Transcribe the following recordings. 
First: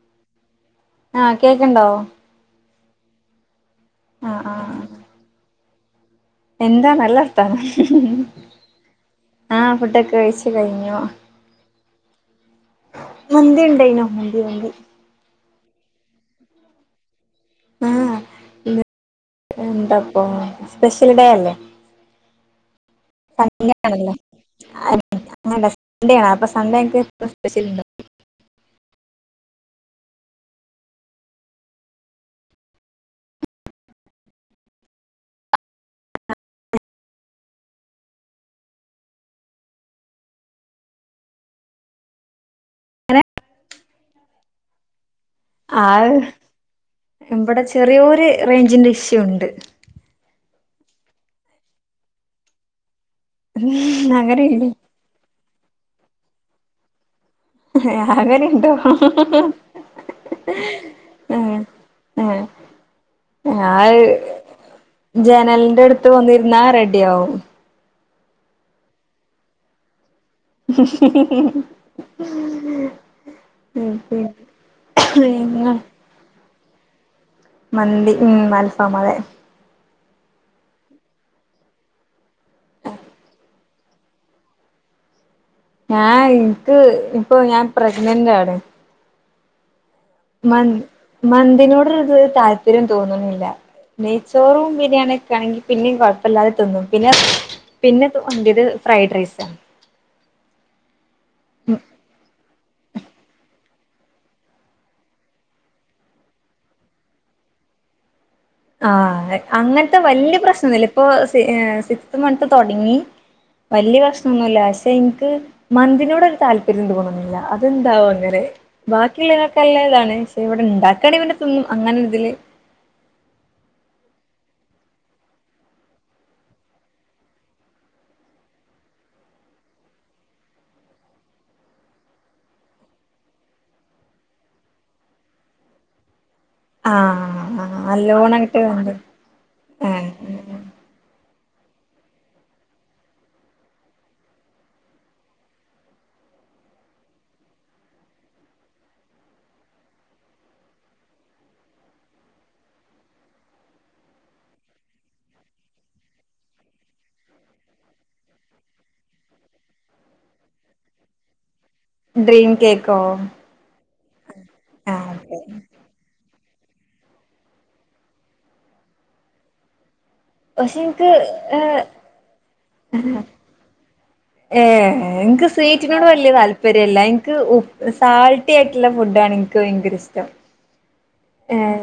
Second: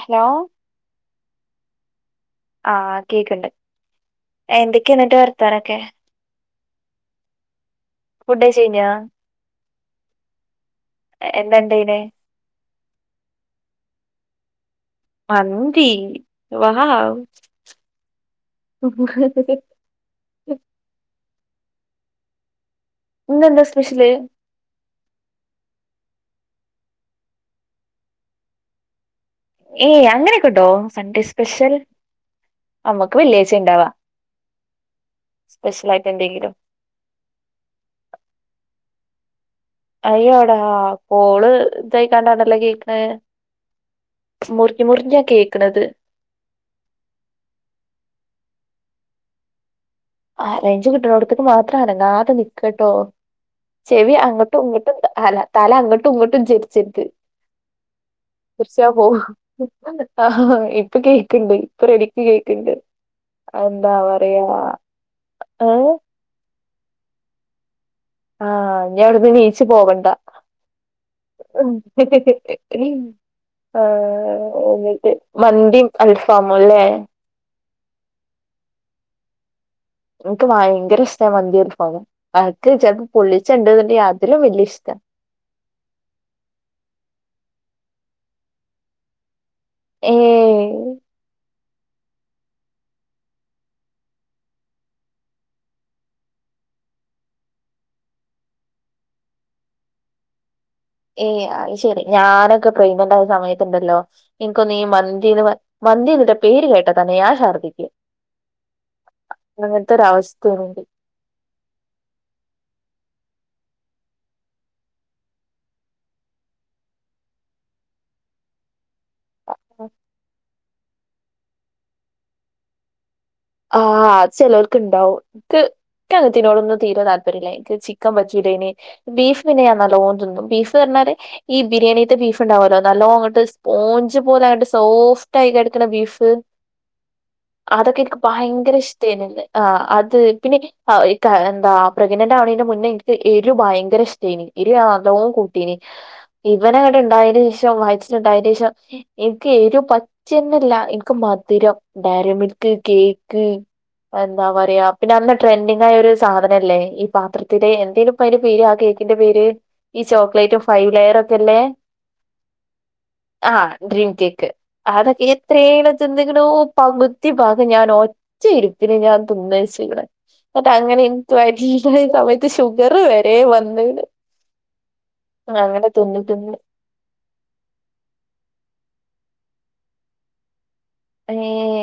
Hello ആഹ കേക്കണ്ടാവോ ആഹ് കേക്കണ്ട് ആഹ് എന്തൊക്കെയ ന്റെ വർത്താനൊക്കെ എന്താ നല്ലർത്താനം ഹ് ഹ് ഫുഡ് കഴിച്ച് കഴിഞ്ഞോ ആഹ ഫുഡൊക്കെ കഴിച്ചു കഴിഞ്ഞു എന്താണ്ടായിനെ മന്തി ഉണ്ടായിന്നു മന്തി മന്തി നന്ദി വാ ഹു ആഹ് ഇന്ന് ഉ എന്താപ്പൊ [unintelligible] ഇന്നെന്താ സ്പെഷ്യല് അങ്ങാണല്ലോ [unintelligible] സൺഡേ ആണ് അപ്പൊ സൺഡേ ക്കെ സ്പെഷ്യല് ണ്ടൊ ഏയ് അങ്ങനെയൊക്കെ ഉണ്ടോ സൺഡേ സ്പെഷ്യൽ അമ്മക്ക് വെള്ളിയാഴ്ച്ച ഉണ്ടാവാ സ്പെഷ്യൽ ആയിട്ട് എന്തെങ്കിലും അയ്യോടാ കോള് ഇതയിക്കാണ്ടാണല്ലോ കേക്ക്ണ് അങ്ങനെ മുറിഞ്ഞ് മുറിഞ്ഞ് ആ ഇവിടെ ചെറിയൊരു റേഞ്ചിന്റെ ഇഷ്യു ഉണ്ട് ആഹ് റേഞ്ച്‌ കിട്ടണോടത്തേക്ക് മാത്രം അനങ്ങാതെ നിക്കേട്ടോ ഉം ചെവി അങ്ങൊട്ടും അങ്ങനെണ്ട് ഇങ്ങൊട്ടും ത് അല തല അങ്ങൊട്ടും ഇങ്ങൊട്ടും ചരിച്ചിരുത്ത് അങ്ങനെണ്ടോ ര്ചാ പോവും ആഹ് ഇപ്പ കേക്ണ്ട് ആഹ് ഇപ്പ റെഡിക്ക് ആഹ് കേക്ക്‌ ക് ണ്ട് അഹ് ന്താ ആഹ് പറയാ ജനലിന്റെ ഏഹ് എടുത്ത് വന്നിരുന്നാ റെഡി ആവും ആഹ് ഞ്ഞി അഉടുന്ന് നീച്ചി പോവണ്ട [unintelligible] ഉംഹ് ഹ് ഹ് ആ ഉം എന്നിട്ട് പിന്നെ മന്തിയും അൽഫാമും അല്ലേ മന്തി ഉം ആൽഫാം അതെ ഇൻക്ക് ഭയങ്കര ഇഷ്ടാ മന്തി അൽഫാമും അൻക്ക് ചെൽപ്പോ പൊള്ളിച്ചെ ണ്ടെന്നുണ്ടേ അതിലും വല്യ ഇഷ്ടാ ഞാൻ ഇൻക്ക് ഇപ്പൊ ഞാൻ പ്രഗ്നന്റ് ആാണ് ഏയ് മന്ത് മന്തിനോട് ഇത് താല്പര്യം തോന്നുണില്ല നെയ്ച്ചോറും ബിരിയാണിയും ഒക്കെ ആണെങ്കിൽ പിന്നിം കൊഴപ്പല്ലാതെ തിന്നും പിന്നെ പിന്നത് [unintelligible] ഫ്രൈഡ് റൈസാ ഏയ് അയ്ശെരി ഞാനൊക്കെ പ്രഗ്നൻ്റായ സമയത്ത്- ത്ണ്ടല്ലോ എനിക്കൊന്ന് ഈ മന്തിന്ന് പ മന്തിയാന്ന്ട്ടോ പേര് കേട്ടാ തന്നെ ഞാൻ ശർദിക്കും ആഹ് എ അങ്ങൻത്തെ വല്യ പ്രശ്നന്നുല്ല എനിക്ക് ഇപ്പൊ സി സിക്സ്ത് മന്ത് തുടങ്ങി വല്യ പ്രശ്നൊന്നുല്ല പക്ഷേ ഇൻക്ക് മന്തിനോട് വൽ താല്പര്യം തോന്നുന്നില്ല അത് എന്താവോ അങ്ങനെ ബാക്കിയുള്ളേന് ഒക്കെ നല്ല താണ് പക്ഷെ ഇവിടെ ഇണ്ടാക്കാണേ പിന്നെ തിന്നും അങ്ങനെ ഒരിതില് ആഹ് ചിലർക്ക് ഇണ്ടാവും ൻക്കങ്തെയ്നോടൊന്നും തീരെ താല്പര്യല്ല ൻക്ക് ചിക്കൻ വെച്ചൂടേനി ബീഫ് പിന്നെ ഞാൻ നല്ലോണം തിന്നും ബീഫ് അതെ ഈ ബിരിയാണിത്തെ ബീഫ്ണ്ടാവല്ലോ നല്ലോ ങ്ങട്ട് സ്പോഞ്ച് പോലെ അട് സോഫ്റ്റ് ആയി കെട്ക്ണ ബി ബീഫ് ആഹ് ആ അതൊക്കെ അല്ലോ എനിക്ക് ഭയങ്കര ഇഷ്ടേനി അത് ആഹ് അത് പിന്നെ ആഹ് ക താ പ്രഗ്നന്റ് ആവ്ണെയ്ന്റെ മുന്നേ ൻക്ക് എരു ഭയങ്കര ഇഷ്ട്ടേഞ്ഞി എരു ആ തോ കൂട്ടേഞ്ഞി ഇ ഇവനവിടെ ഉണ്ടായേന് ശേഷം വയറ്റിലുണ്ടായേനേഷം എനിക്ക് എരു പച്ചന്നല്ല എനിക്ക് മധുരം രൊ ഡാരി മിൽക്ക് കേക്ക് എന്താ പറയാ പിന്നെ അന്ന് ട്രെൻഡിങ് ആയ ഒരു സാധനല്ലേ ഈ പാത്രത്തിലെ എന്തേഞു പയിന്റെ പെര് ആ കേക് തിന്റെ പേര് ഈ ചോക്ലേറ്റും ഫൈവ് ലെയറ് ക്കെ ഇല്ലേ ഡ്രീം കേക്കോ ഡ്രീം കേക്ക് ആഹ് അതൊക്കെ അതെ എത്രേണ് തിന്നിക്ക്ണൂ പകുതി ഭാഗം ഞാൻ ഒറ്റ് ചിരിപ്ന് ഞാൻ തുന്നേച്ക്ണ് ന്നട്ട് പക്ഷെ ഇൻക്ക് അങ്ങനെൻക്ക് ഏഹ് [unintelligible] സമയത്ത് ഷുഗർ വരേ വന്ന്ണ് ഏ എനിക്ക് അങ്ങനെ സ്വീറ്റിനോട് തിന്ന് വലിയ തിന്ന് താല്പര്യംല്ല എനിക്ക് സാൾട്ടി ആയിട്ടുള്ള ഫുഡ് ആണ് ൻക്കു വയങ്കര ഇഷ്ടാ ഏഹ്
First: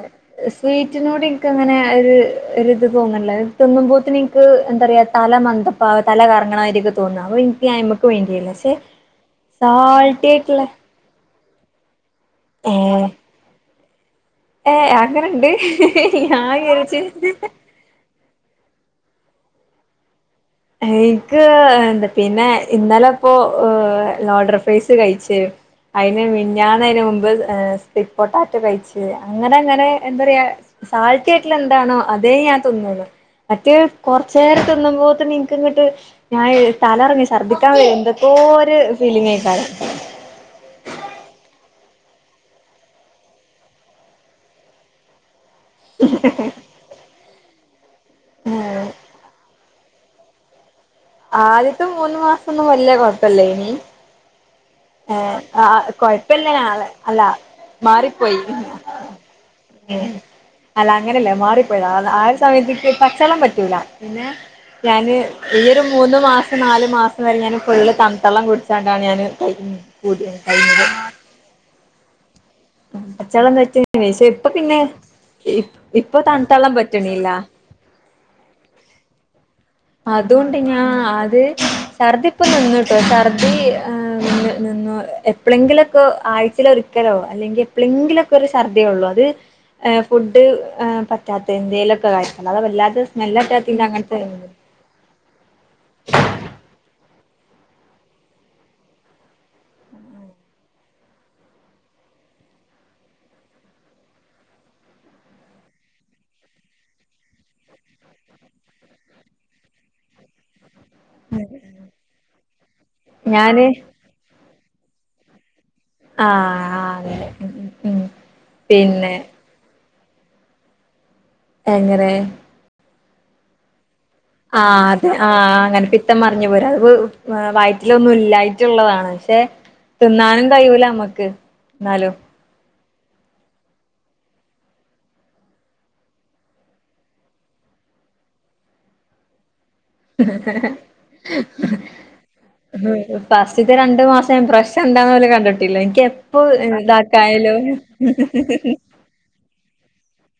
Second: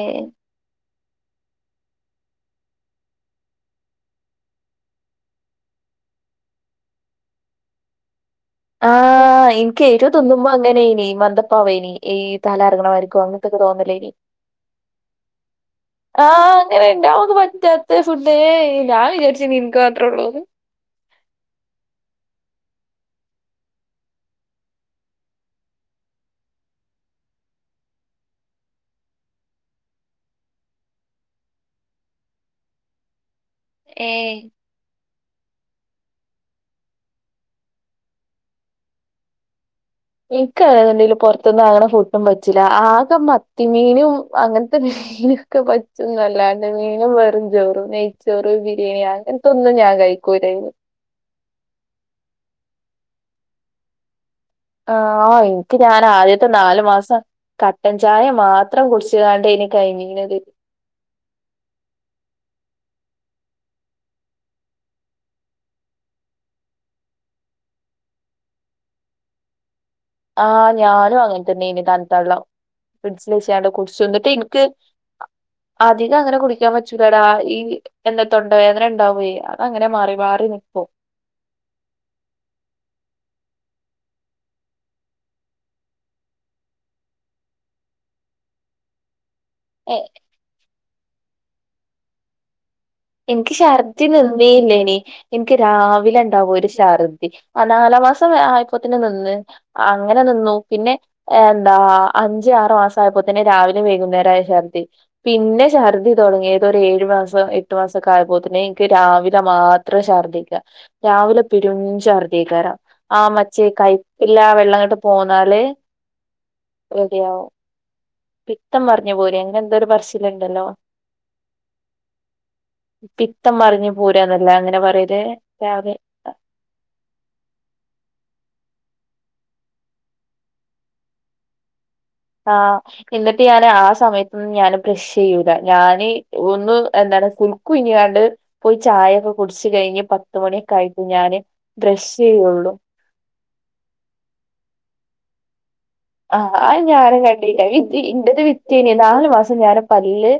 സ്വീ റ്റിനോടെൻക്കങ്ങനെ ഒര് ഒരിത് തോന്നല്ലേ തിന്നുമ്പോത്തിന് ഇൻക്ക് ന്താറിയ തല മന്ത പാ തല കറങ്ങണമായിരിയൊക്കെ തോന്നുന്നാ അപ്പം എനിക്ക് അമ്മക്ക് വേ ആഹ് എനിക്ക് ഏരു തിന്നുമ്പോ ആയിട്ടുള്ള അങ്ങനായിനേ മതം പ്പോവേനി ഈ ഏ തലറങ്ങണമായിരിക്കോ അങ്ങനത്തൊക്കെ തോന്നലേനി ഏ അങ്ങനുണ്ട് ഞാൻ ആഹ് അങ്ങനെഉണ്ടാവന്ന് വിചാരിച്ച് പറ്റാത്ത ഫുഡേ ഞാൻ വിചാരിച്ച് ഇനി എനക്ക് മാത്രോ ഉള്ളോന്ന് എയിക്ക് എന്താ പിന്നെ ഇന്നലെ ഇപ്പോ ലോഡർ ഫ്രൈസ് കഴിച്ച് അതിന് മിനിഞ്ഞാന്ന് അതിന് മുമ്പ് സ്വീറ്റ് പൊട്ടാറ്റ കഴിച്ച് അങ്ങനെ അങ്ങനെ എന്താ പറയാ സാഴത്തിയാട്ടിൽ എന്താണോ അതേ ഞാൻ തിന്നുള്ളൂ മറ്റേ ഏഹ് കൊറച്ചേരം തിന്നുമ്പോത്തിന് എനി ക്കിങ്ങ്ട്ട് ഞാൻ തലറങ്ങി ശർദിക്കാൻ വരും എന്തൊക്കോ ഒരു ഫീലിങ്ങ് എക്കാരം എനിക്കങ്ങനാന്നുണ്ടെങ്കില് പൊറത്ത്ന്ന് വാങ്ങണ ഫുഡും പറ്റില്ല ആക മത്തിമീനും അങ്ങൻത്ത [unintelligible] എനിക്ക് പറ്റുന്നല്ലാണ്ട് മീനും വെറും ചോറും നെയ്ച്ചോറ് ബിരിയാണി അങ്ങനെ ഇതൊന്നും ഞാൻ കഴിക്കൂലാര്ന്നു ആദ്യത്തെ മൂന്നു മാസൊന്നും വല്ല്യ കൊഴപ്പയില്ലേനി. ആഹ് എനിക്ക് ഞാൻ ആദ്യത്തെ നാലു ആള് മാസം അല്ല കട്ടൻ ചായ മാറിപ്പോയി മാത്രം കുടിച്ച് കാണ്ടി കഴിഞ്ഞിങ്ങിനത് അല്ല അങ്ങനെയല്ല മാറിപ്പോയതാ ആഹ് ഒരു സമയത്തേക്ക് പച്ചളം പറ്റല പിന്നെ ഞാൻ ഈ ഒരു മൂന്ന് മാസം നാല് മാസം വരെ ഞാൻ പൊള്ള കന്തള്ളം കുടിച്ചാണ്ടാണ് ഞാന് കഴി ആഹ് ഞാനും അങ്ങനെതന്നെയാനി തണുത്തള്ളം ഫ്രിഡ്ജില് പച്ചവെള്ളം വെച്ചാണ്ട് പറ്റും കുടിച്ചു പക്ഷെ എന്നിട്ട് ഇപ്പൊ എനിക്ക് പിന്നെ ആഹ് അധികം ഇപ്പൊ അങ്ങനെ കുടിക്കാൻ തണുത്തള്ളം പറ്റൂല്ലടാ പറ്റണില്ല ഈ എന്താ തൊണ്ടവേദന ഉണ്ടാവേ അത് അങ്ങനെ മാറി മാറി ഉണ്ടി നിക്കും. അത് ഛർദി ഇപ്പൊ നിന്നൂട്ടോ ഛർദി നിന്ന് നിന്ന് എപ്പൊളെങ്കിലുംമൊക്കെ ആഴ്ചേല് ഒരിക്കലോ അല്ലെങ്കിൽ എപ്പൊളെങ്കിലൊക്കെ ഒരു ഛർദിയേ ഉള്ളൂ അത് എ ഏഹ് ഫുഡ് ആഹ് പറ്റാത്തേന്റെ എന്തേലും ഒക്കെ ആരിക്കും അല്ലാതെ വരില്ല എനിക്ക് ഷർദി നിന്നേയില്ലേനി എനിക്ക് രാവിലെ ഉണ്ടാവോ ഒരു ഷർദി ആ നാലാം മാസം ആയപ്പൊത്തിന് നിന്ന് അങ്ങനെ നിന്നു പിന്നെ എന്താ അഞ്ച ആറു മാസം ആയപ്പോ തന്നെ രാവിലെ വൈകുന്നേരമായ ഛർദി പിന്നെ ഛർദ്ദിടങ്ങി ഏതൊ ഒരു ഏഴു മാസം എട്ടു മാസൊക്കെ ആയപ്പോത്ത്ന് എനിക്ക് രാവിലെ മാത്രേ ശർദ്ദിക്കാ രാവിലെ ഉം [unintelligible] ആ ഞാന് മച്ചേ കൈപ്പില്ല വെള്ളം അങ്ങോട്ട് പോന്നാല് ആഹ് അതെ റെഡിയാവും. ഉം പിത്തം പറഞ്ഞു പിന്നെ പോര്യോ അങ്ങനെ എന്തോ ഒരു പറച്ചിലുണ്ടല്ലോ. എങ്ങനെ പിത്തം മറിഞ്ഞ് ആ അതെ ആഹ് അങ്ങനെ പിത്തം മറിഞ്ഞു പോരാ അതിപ്പം വയറ്റിലൊന്നും ഇല്ലായി ഉള്ളതാണ് പക്ഷെ തിന്നാനും കഴിയൂല നമ്മക്ക് എന്നാലും ആഹ് എന്നിട്ട് ഞാന് ആ സമയത്തൊന്നും ഞാന് ബ്രഷ് ചെയ്യൂല ഞാന് ഒന്ന് എന്താ ഇവിടെ കുൽക്കു ഇഞ്ഞിങ്ങാണ്ട് പോയി ചായയൊക്കെ കുടിച്ച് അത് കഴിഞ്ഞ് പത്ത് മണിയൊക്കെ ആയിട്ട് ഞാന് ഡ്രസ്സ്‌ ചെയ്യുള്ളു [unintelligible] രണ്ട് മാസം ബ്രഷ് എന്താന്ന് പോലും കണ്ടിട്ട് ആഹ് അയ് ഞാനും കണ്ടില്ല [unintelligible] ഇൻ്റത് വിറ്റിയേന് നാലു മാസം ഞാന് പല്ല്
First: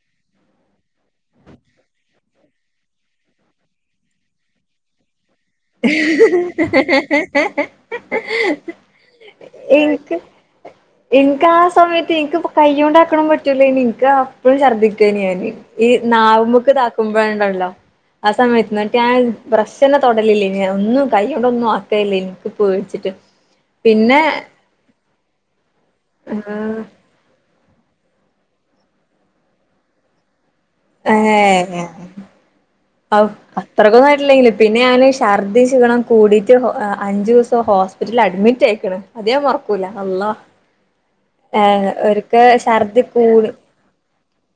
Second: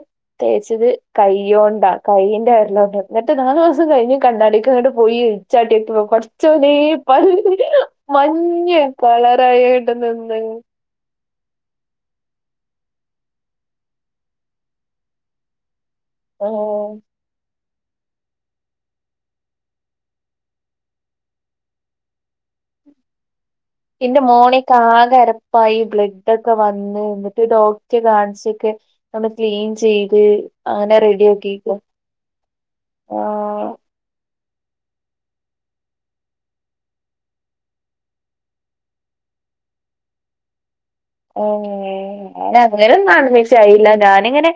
പ്രത്യേകിച്ചത് കയ്യോണ്ടാ കൈയിൻന്റെറെ അയലോണ്ട് എന്നിട്ട് നാലു മാസം കഴിഞ്ഞ് കണ്ണാടിക്ക്ങ്ങ്ട്ട് പോയി ചാട്ടി ഇപ്പം കൊറച്ച് [unintelligible] മഞ്ഞ കള [unintelligible] കിട്ടുന്നെ എനിക്ക് [unintelligible] എനിക്ക് ആഹ് സമയത്ത് എനിക്ക് ഇപ്പം കൈയൊണ്ടാക്കണം പറ്റൂല ഇനി എനിക്ക് അപ്പഴും ഛർദ്ദിക്കുവേനി ഞാന് ഈ നാവ് മുക്ക് ആഹ് താക്കുമ്പോഴ് ഉണ്ടല്ലോ ആ സമയത്ത് [unintelligible] ഞാൻ ബ്രഷന്നെ തൊടലില്ലേ. ഞാൻ ഒന്നും കൈകൊണ്ടൊന്നും ആക്കലില്ലേനു. എനിക്ക് പേടി വച്ചിട്ട് എന്റെ മോണക്ക് ആകെ അരപ്പായി ബ്ലഡൊക്കെ എന്നിട്ട് ഡോക് [unintelligible] കാണിച്ചൊക്കെ നമ്മൾ ക്ലീൻ ചെയ്ത് അങ്ങനെ റെഡിയാക്കിക്ക്ണ് ഏഹ് ഔ ആഹ് അത്രക്കൊന്നും ആയിട്ടില്ലെങ്കിലും പിന്നെ ഞാന് ശർദ്ദി ശീണം കൂടിട്ട് [unintelligible] അ അഞ്ച് ദിവസം ഹോസ്പിറ്റലിൽ അഡ്മിറ്റ് ആയേക്ക്ണ് അത് മറക്കൂ- ക്കൂല അള്ളാ ഓ ഏ ഒരിക്കെ ഞാൻ ഛർദി അങ്ങനൊന്നും കൂടി [unintelligible] ഞാൻ എങ്ങനെ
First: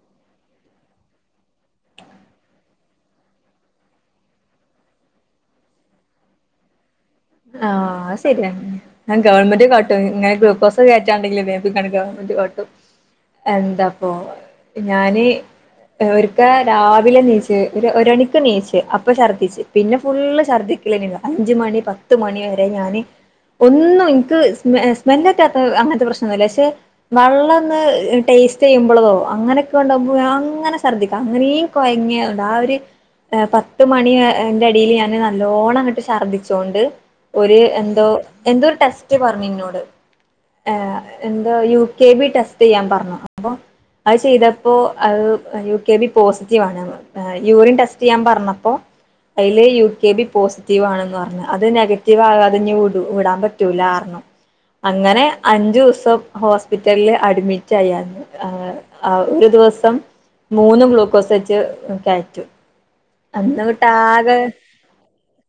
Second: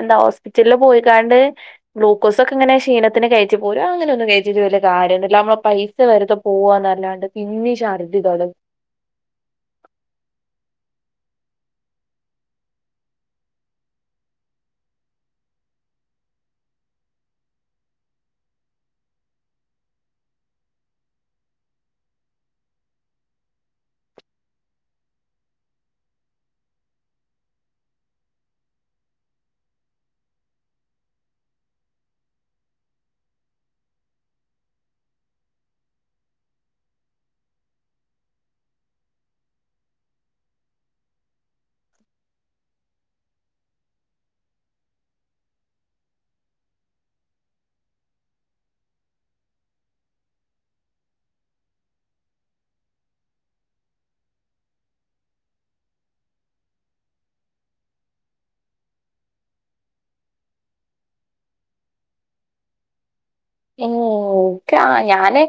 എന്താ ഹോസ്പിറ്റലില് പോയിക്കാണ്ട് ഗ്ലൂക്കോസ് ഒക്കെ ഇങ്ങനെ ക്ഷീണത്തിന് കഴിച്ചു പോരും അങ്ങനെ ഒന്നും അത് തേച്ചിട്ട് വലിയ കാര്യൊന്നുല്ല നമ്മള് പൈസ വെറുതെ പോവാന്നല്ലാണ്ട് പിന്നിം ആഹ് ഛർദി അത് ശരിയ തൊടങ്ങും. ഗവൺമെന്റ് കാട്ടും ഇങ്ങനെ ഗ്ലൂക്കോസ് കേ [unintelligible] എന്താപ്പൊ ഞാന് ഓര്ക്ക രാവിലെണീച്ച് ഒരു ഒരണിക്കെണീച്ച് അപ്പം ശർദിച്ച് പിന്നെ ഫുള്ള് ശർദ്ദി ില്ല അഞ്ച മണി പത്ത് മണി വരെ ഞാാന് ഒന്നും എനിക്ക് സ്മ സ്മെല്ൊക്കാത്ത അങ്ങനത്തെ പ്രശ്നംൊന്നുമില്ല പക്ഷെ വെള്ളം ഒന്ന് േസ്റ്റ് ചെയ്യുമ്പോളതോ അങ്ങനെയൊക്കെണ്ടാവുമ്പോ അങ്ങനെ സർദിക്കാം അങ്ങനെയ കൊയങ്ങണ്ട് ആര് പത്ത മണിന്റെ അടിൽ ഞാാന് നല്ലോണം അങ്ങിട്ട് ഛർദ്ദിച്ചോണ്ട് ഒരു എന്തോ എന്തോരു ടെസ്റ്റ് പറഞ്ഞു നിന്നോട് ആ എന്താ യു കെ ബി ടെസ്റ്റ് ചെയ്യാൻ പറഞ്ഞു അപ്പൊ അത് ചെയ്തപ്പോ അത് യു കെ ബി പോസിറ്റീവ് ആണ് യൂറിൻ ടെസ്റ്റ് ചെയ്യാൻ പറഞ്ഞപ്പോ അതിെ യു കെ ബി പോസിറ്റീവ് ആണെന്ന് പറഞ്ഞഞ് അത് നെഗവ് [unintelligible] ഇനി വിടു വിടാൻ പറ്റൂലാ പറഞ്ഞു അങ്ങനെ അഞ്ചു ദിവസം ഹോസ്പിറ്റലില് അഡ്മിറ്റ് ആയായിരുന്നു ഒരു ദിവസം മൂന്ന് ഗ്ലൂക്കോസ് വട്ട കയറ്റു ഉ ഓക്കെ ഞാന്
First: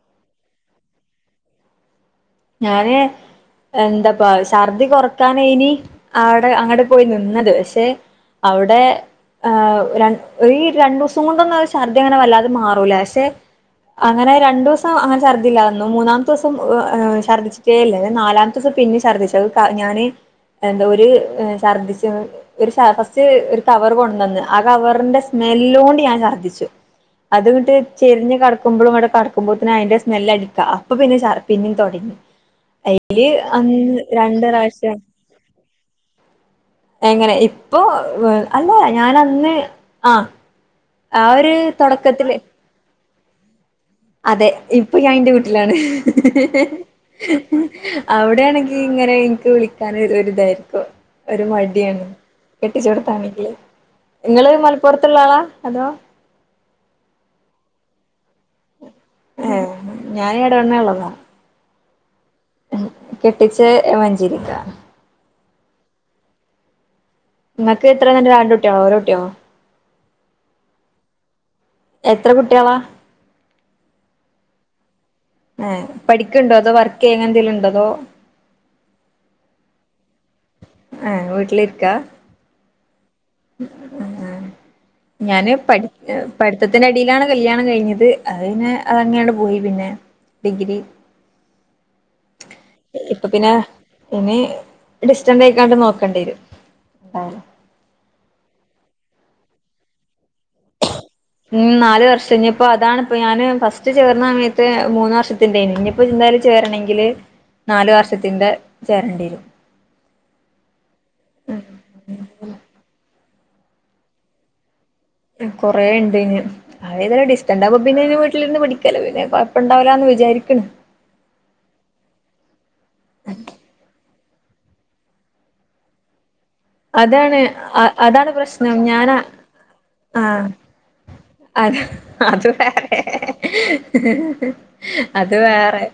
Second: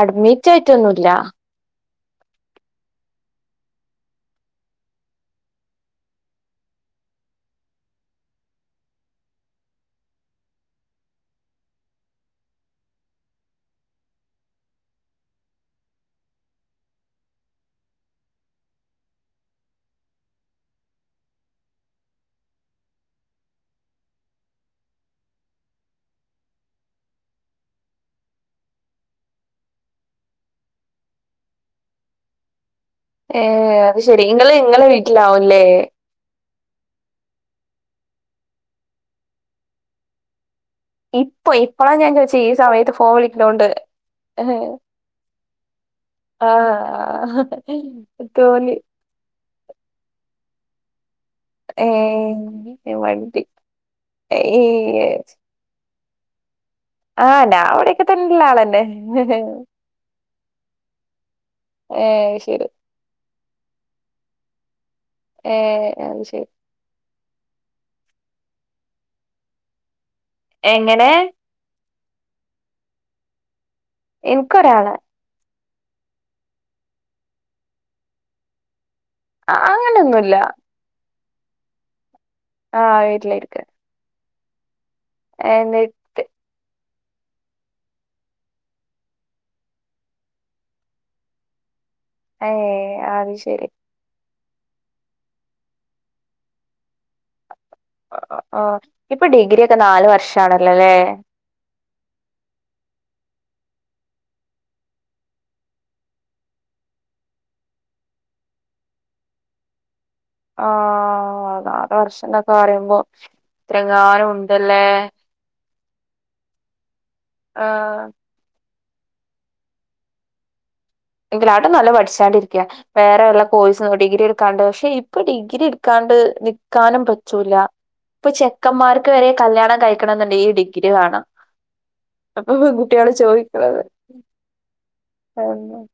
അഡ്മിറ്റ് ആയിട്ടൊന്നുമല്ല ഞത എന്താപ്പ ഛർദി കൊറക്കാനെ ഇനി അടെ അങ്ങടെ പോയി നിന്നത് പക്ഷെ അവിടെ ആ ര ഈ രണ്ട് ദിവസം കൊണ്ടൊന്നും ഛർദി അങ്ങനെ വല്ലാതെ മാറൂല പക്ഷെ അങ്ങനെ രണ്ടു ദിവസം അങ്ങനെ ശർദ്ധി ഇല്ലാതെ നിന്നു മൂന്നാമത്തെ ദിവസം ശർദിച്ചിട്ടേ ഇല്ലേ ഞാൻ നാലാമത്തെ ദിവസം പിന്നെയും ഛദ്ദിച്ചു അത് ഞാന് എന്താ ഒരു ഛർദ്ദിച്ച ഒരു ഫസ്റ്റ് ഒരു കവർ കൊണ്ടുന്ന് ആ കവറിന്റെ സ്മെ ല്ലോണ്ട് ഞാൻ ശർദ്ദിച്ചു അത് ഇങ്ങിട്ട് ചെരിഞ്ഞ് കടക്കുമ്പോഴും അവിടെ കടക്കുമ്പോഴത്തേന് അതിന്റെ സ്മെല്ല് അടിക്കുവാ അപ്പൊ പിന്നെ ശർദി ഇനിയും തുടങ്ങി ഏ അത് ശെരി രണ്ട് നിങ്ങള് നിങ്ങളെ പ്രാവശ്യം വീട്ടിലാവൂല്ലേ എങ്ങനെ ഇപ്പൊ അല്ല ഞാൻ അന്ന് ആ ആ ഇപ്പൊ ഒരു ഇപ്പളാ ഞാൻ തൊടക്കത്തില് ചോദിച്ചെ ഈ സമയത്ത് ഫോൺ വിളിക്കുന്നോണ്ട് അതെ ഇപ്പൊ ഞാൻ എന്റെ വീട്ടിലാണ് ആഹ് തോന്നി അവിടെയാണെങ്കി ഇങ്ങ നെ എനിക്ക് വിളിക്കാൻ ഒരുരിതാരുന്നു ഒരു മടിയാണ് ഏഹ് മടി കെട്ടിച്ചെടുത്താണെങ്കില് നിങ്ങള് ഏഹ് മലപ്പുറത്തുള്ള ആളാ ഹലോ ആ ഞാൻ ഇവിടൊക്കെ തന്നൊള്ള ആളന്നെ ഏഹ് ഞാൻ എവിടെ തന്നെ ഉള്ളതാ ഏ അത് ശരി [unintelligible] ഏ അത് ശരി നിങ്ങക്ക് എത്ര കുട്ടിയാ രണ്ട് കുട്ടിയോ ഒരു കുട്ടിയോ എങ്ങനെ എത്ര കുട്ടികളാ എനക്ക് ഒരാള് ആ പഠിക്കൊണ്ടോ അതോ വർക്ക് ചെയ്യണ എന്തേലും ഉണ്ടോ അതോ ആ അങ്ങനെയൊന്നുവില്ല ആ വീട്ടില് ഇക്കാ വീട്ടിലിരിക്ക ആ ഞാന് പഠി എന്നിട്ട് പഠിത്ത ത്തിന്റെ ഇടയിലാണ് കല്യാണം കഴിഞ്ഞത് അത് പിന്നെ അത് അങ്ങനെ അങ്ങട്ട് പോയി പിന്നെ ഡിഗ്രി [unintelligible] ഏഹ് ഇപ്പൊ അത് പിന്നെ ശരി ഇനി ഡിസ്റ്റൻക്കാണ്ട് നോക്കേണ്ടി വരും എ ആ ഇപ്പൊ ഡിഗ്രി ഒക്കെ നാല് വർഷാണല്ലോ അല്ലേ ഉം നാല് വർഷം ഇനിയിപ്പോ അതാണിപ്പോ ഞാന് ഫസ്റ്റ് ചേർന്ന സമയത്ത് മൂന്ന് വർഷത്തിന്റെയാനു ഇനിപ്പോ എന്തായാലും ചേരണമെങ്കില് നാലു വർഷത്തിന്റെ ചേരണ്ടി വരും ആ അതാറ് വർഷം എന്നൊക്കെ പറയുമ്പോ ഇത്ര കാലം ഉണ്ടല്ലേ കൊറേ ഉണ്ടീന് [unintelligible] ഡിസ്റ്റന്റ് ആകുമ്പോ ആഹ് പിന്നെ ഇനി വീട്ടിലിരുന്ന് പഠിക്ക ല് പിന്നെ കൊഴപ്പം ഇണ്ടാവില്ലാന്ന് വിചാരിക്കണ് [unintelligible] നല്ല പഠിച്ചാണ്ടിരിക്കുവാ വേറെ വല്ലാ കോഴ്സ് ഡിഗ്രി എടുക്കാണ്ട് പക്ഷെ ഇപ്പൊ ഡിഗ്രി എടുക്കാണ്ട് നി ക്കാനും അതാണ് പറ്റൂല അ ഇപ്പൊ അതാണ് പ്രശ്നം ഞാൻ ചെക്കന്മാർക്ക് വരെ കല്യാണം കഴിക്കണം ആഹ് എന്നുണ്ടെങ്കിൽ ഈ ഡിഗ്രി വേണം അത് അത് അപ്പൊ പെൺകുട്ടികള് വേറെ ചോദിക്കണത് അത് വേറെ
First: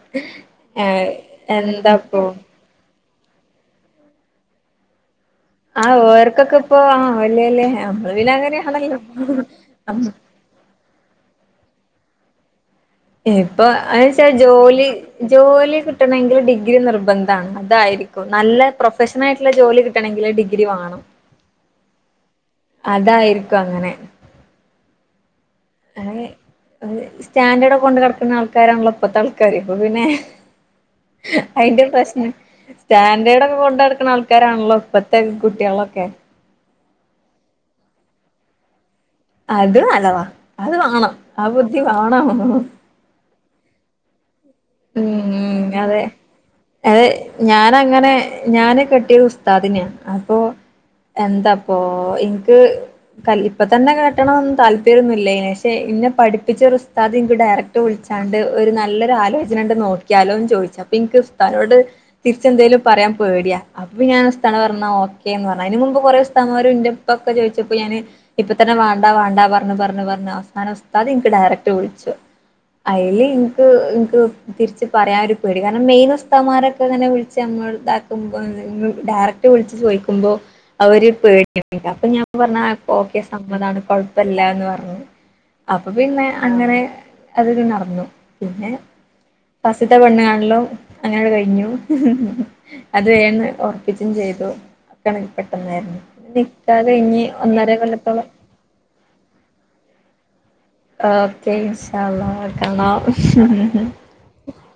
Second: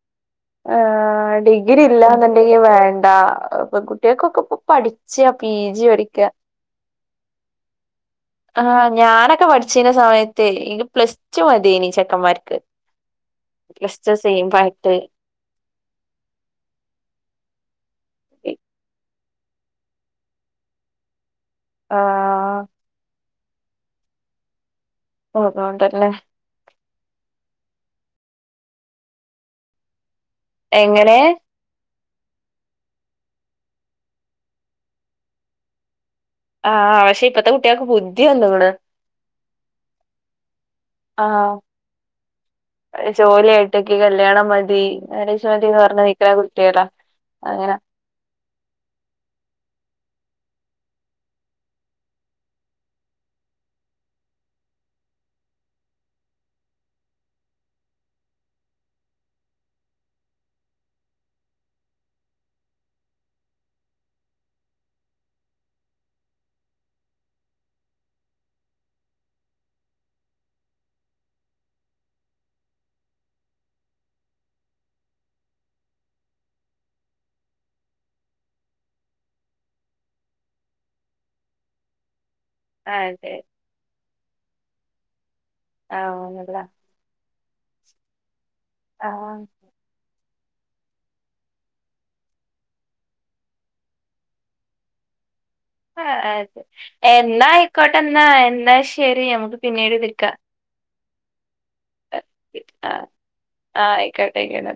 ആ ഏഹ് ഡിഗ്രി എന്താപ്പൊ ഇല്ലാന്നുണ്ടെങ്കി വേണ്ട ഇപ്പൊ കുട്ടികൾക്കൊക്കെ ഇപ്പോ പഠി ച്ച് ആ പിജി എടുക്കുക ഓർക്കൊക്കെ ഇപ്പൊ ആ വല്യ വല്യ നമ്മള് പിന്നെ ആ അങ്ങനെയാണല്ലോ ഞാനൊക്കെ പഠിച്ചതിന്‌ സ മയത്തേ ഇ പ്ലസ്ടു മതീനി ചെക്കന്മാർക്ക് ഇപ്പൊ എ പ്ലസ് ടു വച്ചാ സെയിം ജോലി പായിട്ട് ജോലി ജോലി കിട്ടണെങ്കിൽ ഡിഗ്രി നിർബന്ധാണ് അതായിരി ക്കും നല്ല പ്രൊഫഷണൽ ആയിട്ടുള്ള ജോലി കിട്ടണെങ്കില് ഡിഗ്രി വാങ്ങണം ആ അതായിരിക്കും അങ്ങനെ ഓ അതുകൊണ്ടല്ലേ അ സ്റ്റാൻഡേർഡ് ഒക്കെ കൊണ്ട് കിടക്കുന്ന ആൾക്കാരാണല്ലോ ഇപ്പഴത്തെ ആൾക്കാര് ഇപ്പൊ പിന്നെ എങ്ങനെ അതിന്റെ പ്രശ്നം സ്റ്റാൻഡേർഡ ഒക്കെ കൊണ്ട് നടക്കുന്ന ആൾക്കാരാണല്ലോ ഇപ്പത്തെ കുട്ടികളൊക്കെ ആഹ് ആ പക്ഷെ ഇപ്പത്തെ കുട്ടികൾക്ക് ബുദ്ധിയൊണ്ട് അത് അലവാ അത് വാണം ആ ബുദ്ധി വാണം ജോലി ആയിട്ടൊക്കെ കല്യാണം മ ഉം അതെ അതെ അങ്ങനെ ഞാനങ്ങനെ ഞാന് കെട്ടിയ ഉസ്താദ് ദിനെയാ എന്താപ്പൊ എനിക്ക് ഇപ്പൊ തന്നെ കേറ്റണൊന്നും താല്പര്യൊന്നില്ലേ ഷേ ന്നെ പഠിപ്പിച്ച ഒരു ഉസ്താദ് നിനിക്ക് ഡയറക്ട് വിളിച്ചാണ്ട് ഒരു നല്ലൊരു ആലോചന ഇത് രണ്ടും നോക്കിയാലോന്ന് ചോദിച്ച് അപ്പൊ എനിക്ക് സ്ഥലോട് തിരിച്ചെന്തേലും പറയാൻ പേടിയാ അപ്പൊ ഞാൻ അതാ പറേണ ഓക്കേന്ന് പറ അതിന് മുമ്പ് കൊറേ സ്മാപ്പൊക്കെ ചോദിച്ചപ്പോ ഞാന് ഇപ്പ തന്നെ വാണ്ടാ വാണ്ടാ പറഞ്ഞ് പറഞ്ഞ് പറഞ്ഞ് അവസാനം ഉസ്താദ് എനിക്ക് ഡയറക്ട് വിളിച്ചു അതില് ഇനിക്ക് ഇനിക്ക് തിരിച്ച് പറയാനൊരു പേടി കാരണം മെയിൻ ഉസ്താമാരൊക്കെ ഇങ്ങനെ വിളിച്ച് നമ്മൾ ഇതാക്കുമ്പോ ഡയറക്റ്റ് വിളിച്ചു ചോയിക്കുമ്പോ അവര് പേടിയാ [unintelligible] ന്ന് പറഞ്ഞാ ഇപ്പ ഓക്കെ അതെ സമ്മതാണ് കുഴപ്പമില്ലാന്ന് പറഞ്ഞു. അപ്പൊ പിന്നെ ആവുന്നതാ അങ്ങനെ അതൊരു നടന്നു പിന്നെ ആഹ് പസുത്തെ പെണ്ണ് കാണ ലോ അങ്ങന അങ്ങട് കഴിഞ്ഞു അത് വേന്ന് ഉറപ്പിച്ചും ചെയ്തു പെട്ടെന്നായിരുന്നു ആ അതെ നിക്കാഹ് കഴിഞ്ഞ് എന്നാ ഒന്നര ആയിക്കോട്ടെ എന്നാ കൊല്ലത്തോളം എന്നാ ശരി ഞമുക്ക് പിന്നീട് വിക്കാം ഓക്കെ ആഹ് ഇൻഷാള്ളാക്കണം ആഹ് ആയിക്കോട്ടെ ആയിക്കോട്ടെ